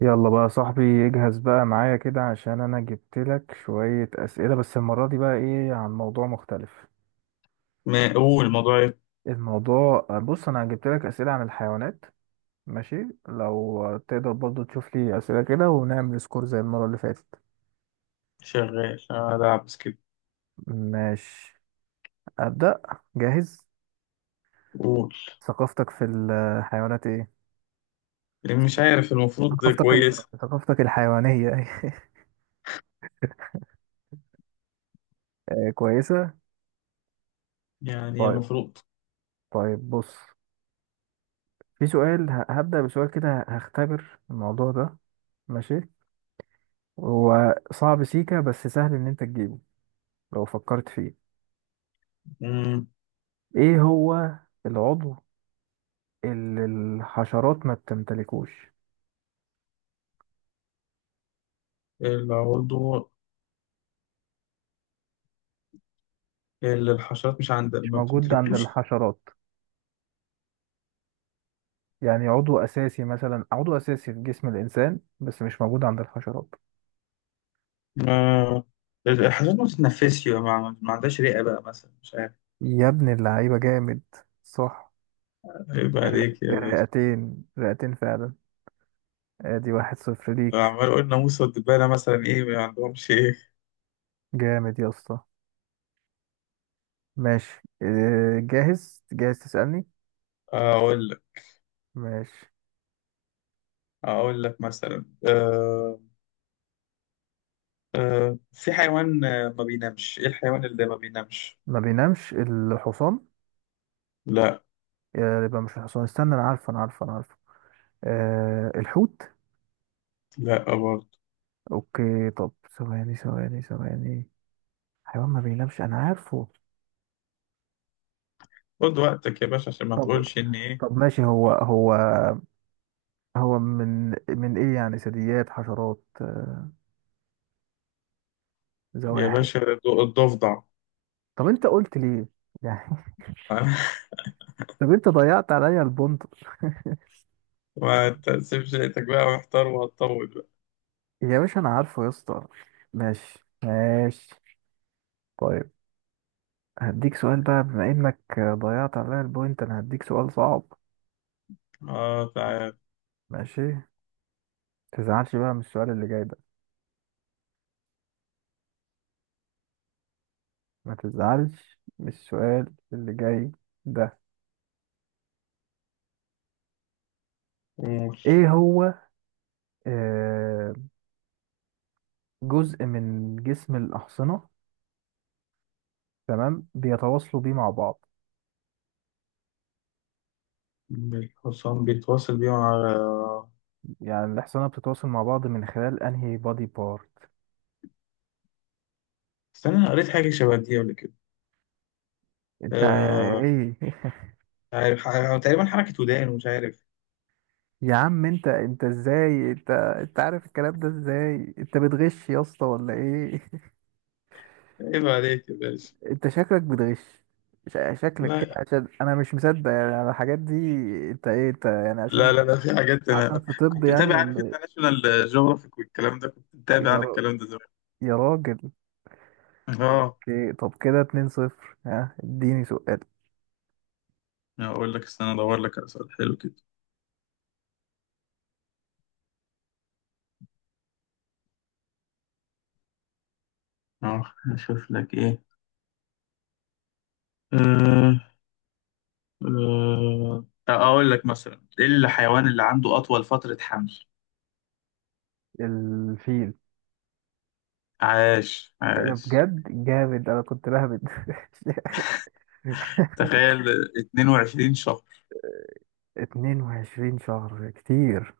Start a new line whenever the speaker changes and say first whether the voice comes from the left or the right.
right: يلا بقى يا صاحبي. اجهز بقى معايا كده عشان انا جبت لك شوية اسئلة، بس المرة دي بقى ايه عن موضوع مختلف.
left: ما قول الموضوع.
right: الموضوع بص انا جبت لك اسئلة عن الحيوانات. ماشي. لو تقدر برضو تشوف لي اسئلة كده ونعمل سكور زي المرة اللي فاتت.
left: شغال ألعب سكيب.
right: ماشي. ابدأ. جاهز.
left: قول.
right: ثقافتك في الحيوانات ايه؟
left: مش عارف، المفروض
right: ثقافتك ال...
left: كويس.
right: ثقافتك الحيوانية. كويسة.
left: يعني
right: طيب.
left: المفروض.
right: طيب بص، في سؤال هبدأ بسؤال كده هختبر الموضوع ده. ماشي. هو صعب سيكا بس سهل ان انت تجيبه لو فكرت فيه.
left: مم.
right: ايه هو العضو اللي الحشرات ما بتمتلكوش؟
left: العضو اللي الحشرات مش عندها
right: مش
left: ما
right: موجود عند
left: بتمتلكلوش.
right: الحشرات، يعني عضو اساسي مثلا، عضو اساسي في جسم الانسان بس مش موجود عند الحشرات.
left: ما الحشرات ما بتتنفسش بقى، ما عندهاش رئة بقى مثلا، مش عارف.
right: يا ابن اللعيبة جامد! صح،
left: عيب عليك يا باشا.
right: الرئتين، رئتين فعلا. ادي واحد صفر ليك.
left: عمال أقول ناموسة والدبانة مثلا إيه ما عندهمش إيه.
right: جامد يا اسطى. ماشي إيه، جاهز جاهز تسألني.
left: أقول لك
right: ماشي.
left: أقول لك مثلا أه. في حيوان ما بينامش. إيه الحيوان اللي ما بينامش؟
right: ما بينامش الحصان.
left: لا.
right: يبقى مش الحصان، استنى انا عارفه انا عارفه انا عارفه. أه الحوت.
left: لا برضه.
right: اوكي طب، ثواني ثواني ثواني، حيوان ما بينامش انا عارفه.
left: خد وقتك يا باشا عشان ما
right: طب،
left: تقولش ان ايه.
right: طب ماشي هو هو من ايه يعني، ثدييات حشرات،
left: يا
right: زواحف؟
left: باشا الضفدع.
right: طب انت قلت ليه يعني؟ طب انت ضيعت عليا البنط.
left: ما تقسمش، لقيتك بقى محتار وهتطول بقى.
right: يا باشا انا عارفه يا اسطى. ماشي. ماشي. طيب. هديك سؤال بقى بما انك ضيعت عليا البوينت انا هديك سؤال صعب.
left: اه تعال.
right: ماشي، تزعلش بقى من السؤال اللي جاي ده. ما تزعلش من السؤال اللي جاي ده.
left: قول.
right: ايه هو، آه، جزء من جسم الأحصنة، تمام، بيتواصلوا بيه مع بعض.
left: الحصان بيتواصل بيه مع.
right: يعني الأحصنة بتتواصل مع بعض من خلال انهي بادي بارت؟
left: استنى، انا قريت حاجة شبه دي قبل كده.
right: انت
left: آه.
right: ايه!
left: مش عارف، تقريبا حركة ودان ومش عارف.
right: يا عم انت ازاي انت عارف الكلام ده، ازاي انت بتغش يا اسطى ولا ايه؟
left: عيب عليك يا باشا.
right: انت شكلك بتغش. شكلك كده
left: لا.
right: عشان انا مش مصدق يعني على الحاجات دي. انت ايه، انت يعني عشان،
left: لا في حاجات
right: عشان
left: انا
right: في طب
left: كنت
right: يعني
left: متابع. عارف
right: ولا...
left: انت ناشونال جيوغرافيك والكلام ده، كنت
right: إيه؟
left: متابع
right: يا
left: عن
right: رب،
left: الكلام ده زمان.
right: يا راجل.
left: اه.
right: اوكي طب كده 2 صفر، ها اديني سؤال.
left: اقول لك، استنى ادور لك على سؤال حلو كده. اه اشوف لك ايه. أه. أقول لك مثلا إيه الحيوان اللي عنده أطول فترة حمل؟
right: الفيل.
left: عاش
right: ايه ده
left: عاش.
right: بجد جامد، انا كنت بهبد
left: تخيل، 22 شهر.
right: 22 شهر كتير.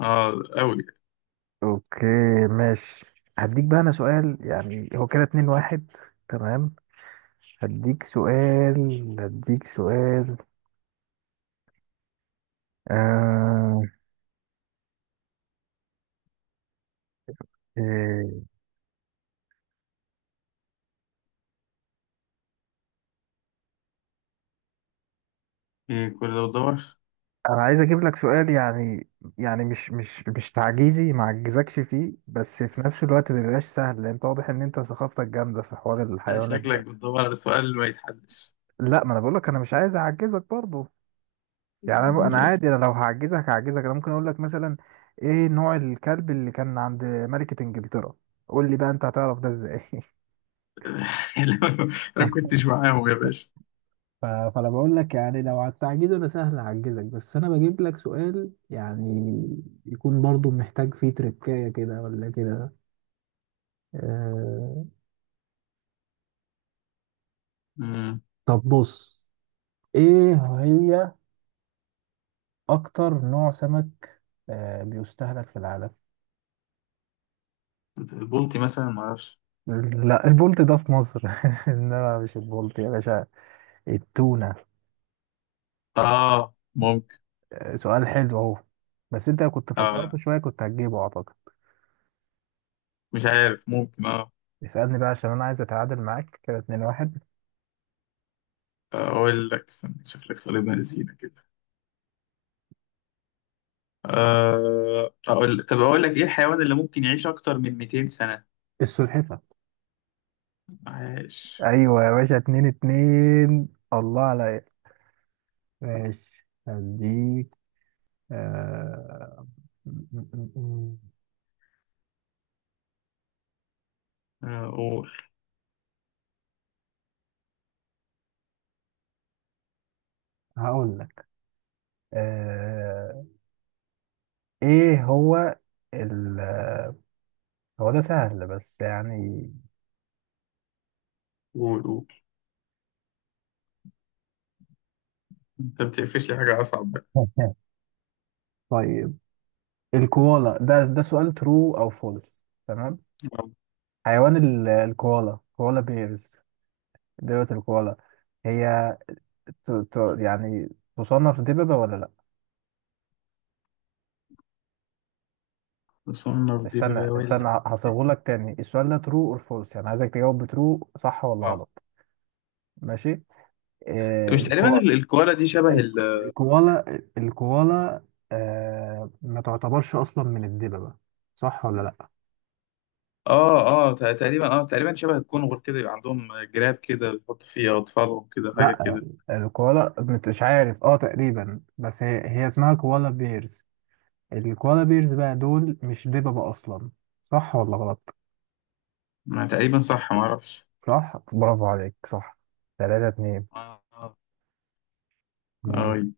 left: اه. أوي.
right: اوكي. ماشي. هديك بقى انا سؤال يعني هو كده 2 واحد. تمام. هديك سؤال. هديك سؤال. آه... إيه،
left: إيه كل ده بتدور؟
right: انا عايز اجيب لك سؤال يعني. يعني مش تعجيزي، ما اعجزكش فيه، بس في نفس الوقت ما بيبقاش سهل لان انت واضح ان انت ثقافتك جامده في حوار الحيوانات
left: شكلك
right: ده.
left: بتدور على سؤال ما يتحلش.
right: لا، ما انا بقول لك انا مش عايز اعجزك برضه. يعني انا عادي، انا لو هعجزك هعجزك. انا ممكن اقول لك مثلا، ايه نوع الكلب اللي كان عند ملكة انجلترا؟ قول لي بقى انت هتعرف ده ازاي؟
left: لو- أنا ما كنتش معاهم يا باشا.
right: فانا بقول لك يعني لو على التعجيز انا سهل اعجزك، بس انا بجيب لك سؤال يعني يكون برضو محتاج فيه تركاية كده ولا كده. آه،
left: مم.
right: طب بص، ايه هي اكتر نوع سمك بيستهلك في العالم؟
left: البلطي مثلا، معرفش.
right: لا، البولت ده في مصر انما مش البولت يا باشا، التونة.
left: آه ممكن
right: سؤال حلو اهو، بس انت لو كنت
left: آه.
right: فكرت
left: لا
right: شوية كنت هتجيبه اعتقد.
left: مش عارف، ممكن آه.
right: اسألني بقى عشان انا عايز اتعادل معاك كده اتنين واحد.
left: أقول لك استنى، شكلك صليب بنزينة. طب أقول لك إيه الحيوان اللي ممكن يعيش أكتر من 200 سنة؟
right: السلحفة.
left: عاش.
right: ايوه يا باشا، اتنين اتنين، الله عليا. ماشي هديك. آه... م- م- م- م.
left: آه، قول
right: هقول لك، آه، ايه هو ال، هو ده سهل بس يعني.
left: قول قول. أنت بتقفش لي حاجة أصعب بقى.
right: طيب، الكوالا، ده ده سؤال ترو او فولس تمام.
left: آه،
right: حيوان الكوالا، كوالا بيرز، دببة الكوالا، هي يعني تصنف دببة ولا لا؟
left: مصنف دي
right: استنى
left: بباول.
right: استنى هصيغهولك تاني. السؤال ده ترو اور فولس، يعني عايزك تجاوب بترو، صح ولا
left: آه،
right: غلط. ماشي.
left: مش تقريبا
right: الكو...
left: الكوالا دي شبه
right: ال-
left: ال.
right: الكوالا، آه ما تعتبرش اصلا من الدببة، صح ولا لا؟
left: تقريبا تقريبا شبه الكونغر كده، يبقى عندهم جراب كده بيحط فيه أطفالهم كده، حاجة
right: لا
left: كده.
right: الكوالا، مش عارف اه تقريبا، بس هي اسمها كوالا بيرز. الكوالا بيرز بقى دول مش دببة اصلا، صح ولا غلط؟
left: ما تقريبا صح، ما أعرفش.
right: صح، برافو عليك، صح. ثلاثة اتنين.
left: آه آه. آه،
right: ماشي.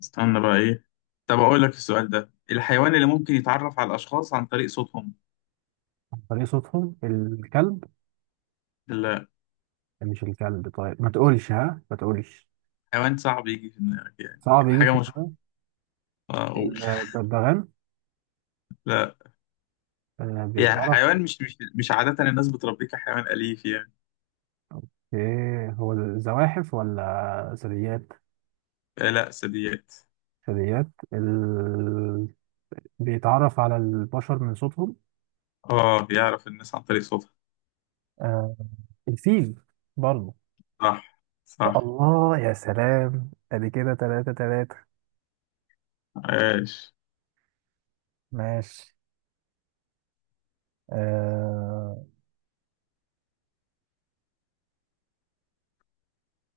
left: استنى بقى إيه. طب أقول لك السؤال ده، الحيوان اللي ممكن يتعرف على الأشخاص عن طريق صوتهم.
right: عن طريق صوتهم؟ الكلب. مش الكلب، طيب ما تقولش ها، ما تقولش
left: حيوان صعب يجي في دماغك يعني.
right: صعب يجي في
left: حاجة مشهورة.
right: دماغك.
left: آه، أقول.
right: الببغان.
left: لا. يعني
right: بيتعرف،
left: حيوان مش عادة الناس بتربيه كحيوان أليف يعني.
right: ايه هو، الزواحف ولا ثدييات؟
left: آه، لا ثدييات.
right: ثدييات. ال... بيتعرف على البشر من صوتهم.
left: اه بيعرف الناس عن طريق صوتها.
right: آه الفيل برضه.
left: صح صح.
right: الله يا سلام، ادي كده تلاتة تلاتة.
left: عاش.
right: ماشي. آه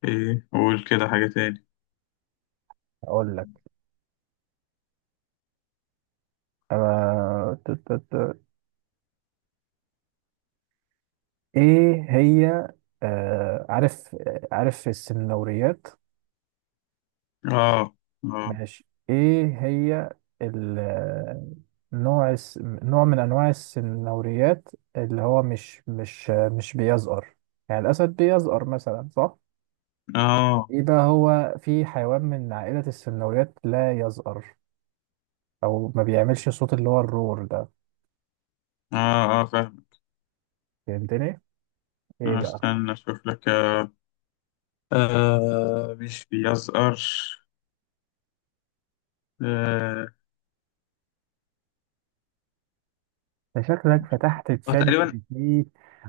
left: ايه قول كده حاجة تاني.
right: اقول لك، آه ت- ت- ت- ايه هي، آه عارف، عارف السنوريات؟
left: اه اه.
right: ماشي، ايه هي ال- نوع نوع من انواع السنوريات اللي هو مش بيزقر، يعني الاسد بيزقر مثلا صح.
left: اه
right: ايه بقى هو، في حيوان من عائلة السلمونيات لا يزأر، او ما بيعملش صوت اللي هو الروار ده؟
left: اه اه فاهم.
right: فهمتني، ايه
left: آه،
right: بقى؟
left: استنى اشوف لك. آه مش بيزقرش. آه.
right: ده شكلك فتحت
left: آه،
right: تشات جي
left: تقريبا.
right: بي تي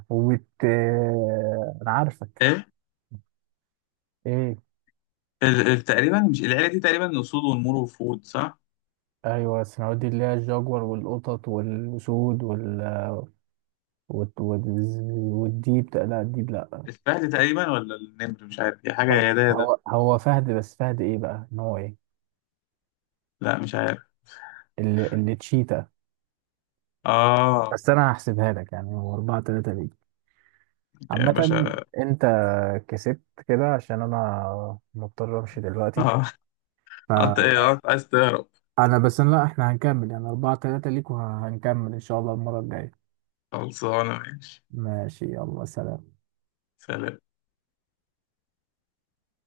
right: وبت، انا عارفك.
left: ايه.
right: ايه؟
left: تقريبا مش العيلة دي تقريبا أسود ونمور وفهود صح؟
right: ايوه السلمونيات دي اللي هي الجاجور والقطط والاسود وال... والديب ده، لا الديب لا.
left: الفهد تقريبا ولا النمر، مش عارف، هي حاجة
right: طب
left: يا ده يا ده.
right: هو فهد، بس فهد ايه بقى ان هو ايه،
left: لا مش عارف.
right: اللي تشيتا.
left: اه
right: بس انا هحسبها لك يعني هو 4-3
left: يا
right: عامة.
left: باشا.
right: انت كسبت كده عشان انا مضطر امشي دلوقتي.
left: اه. انت ايه
right: فانا،
left: آه، عايز تهرب.
right: بس لا احنا هنكمل، يعني اربعة تلاتة ليك وهنكمل ان شاء الله المرة الجاية.
left: خلصانة ماشي.
right: ماشي يلا سلام.
left: سلام.